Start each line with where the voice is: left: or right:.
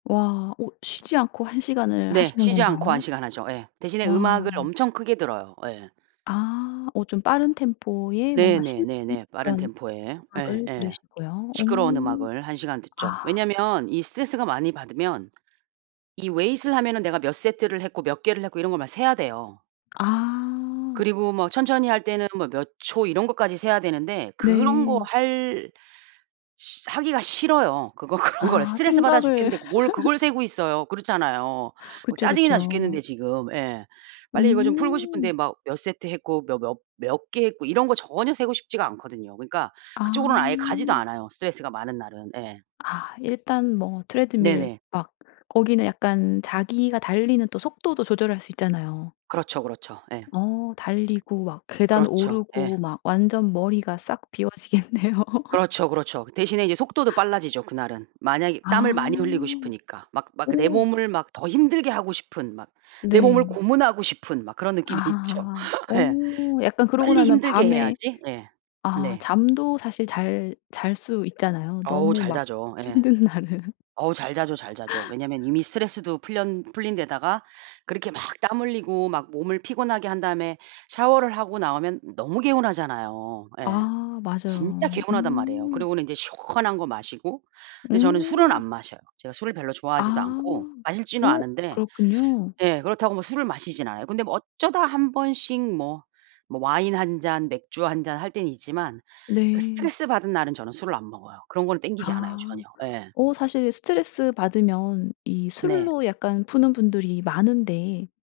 left: 와. 어 쉬지 않고 1 시간을
right: 네.
left: 하시는
right: 쉬지 않고 1
left: 건가요?
right: 시간 하죠. 예. 대신에
left: 와.
right: 음악을 엄청 크게 들어요. 예.
left: 아. 어 좀 빠른 템포에 뭔가 신나는
right: 네네네네. 빠른
left: 그런
right: 템포에
left: 음악을
right: 예예.
left: 들으시고요. 어.
right: 시끄러운 음악을 1 시간 듣죠.
left: 아.
right: 왜냐하면 이 스트레스가 많이 받으면 이 weight을 하면은 내가 몇 세트를 했고 몇 개를 했고 이런 걸 막 세야 돼요.
left: 아.
right: 그리고 뭐 천천히 할 때는 뭐 몇 초 이런 것까지 세야 되는데 그런 거
left: 네.
right: 할 시 하기가 싫어요. 그거 그런 거를
left: 아
right: 스트레스받아
left: 생각을
right: 죽겠는데 뭘 그걸 세고 있어요. 그렇잖아요. 막
left: 그쵸,
right: 짜증이 나 죽겠는데
left: 그쵸.
right: 지금. 예. 빨리 이거 좀 풀고 싶은데
left: 음.
right: 막 몇 세트 했고 몇 몇 몇 개 했고 이런 거 전혀 세고 싶지가 않거든요. 그러니까 그쪽으로는 아예 가지도
left: 아.
right: 않아요, 스트레스가 많은 날은 예.
left: 아 일단 뭐 트레드밀
right: 네네.
left: 막 거기는 약간 자기가 달리는 또 속도도 조절할 수 있잖아요.
right: 그렇죠, 그렇죠. 예.
left: 어. 달리고 막 계단
right: 그렇죠. 예.
left: 오르고 막 완전 머리가 싹 비워지겠네요.
right: 그렇죠, 그렇죠. 대신에 이제 속도도 빨라지죠, 그날은. 만약에 땀을
left: 아.
right: 많이 흘리고 싶으니까. 막 막 내
left: 어.
right: 몸을 막 더 힘들게 하고 싶은 막 내 몸을
left: 네.
right: 고문하고 싶은 막 그런 느낌이 있죠.
left: 아. 어
right: 예.
left: 약간 그러고
right: '빨리
left: 나면
right: 힘들게
left: 밤에
right: 해야지.' 예.
left: 아
right: 네.
left: 잠도 사실 잘 잘 수 있잖아요,
right: 어우
left: 너무
right: 잘
left: 막
right: 자죠 예.
left: 힘든 날은.
right: 어우 잘 자죠, 잘 자죠. 왜냐하면 이미 스트레스도 풀련 풀린 데다가 그렇게 막 땀 흘리고 막 몸을 피곤하게 한 다음에 샤워를 하고 나오면 너무 개운하잖아요. 예.
left: 아
right: 진짜
left: 맞아요.
right: 개운하단 말이에요.
left: 음.
right: 그러고는 이제 시원한 거 마시고. 근데 저는 술은 안
left: 음.
right: 마셔요. 제가 술을 별로 좋아하지도
left: 아.
right: 않고 마실 줄은
left: 어
right: 아는데
left: 그렇군요.
right: 예. 그렇다고 뭐 술을 마시진 않아요. 근데 뭐 어쩌다 한번씩 뭐, 뭐 와인 1 잔, 맥주 1 잔 할 때는 있지만 그
left: 네.
right: 스트레스받은 날은 저는 술을 안 먹어요. 그런 건 땡기지 않아요
left: 아.
right: 전혀. 예.
left: 어 사실 스트레스받으면 이
right: 네.
left: 술로 약간 푸는 분들이 많은데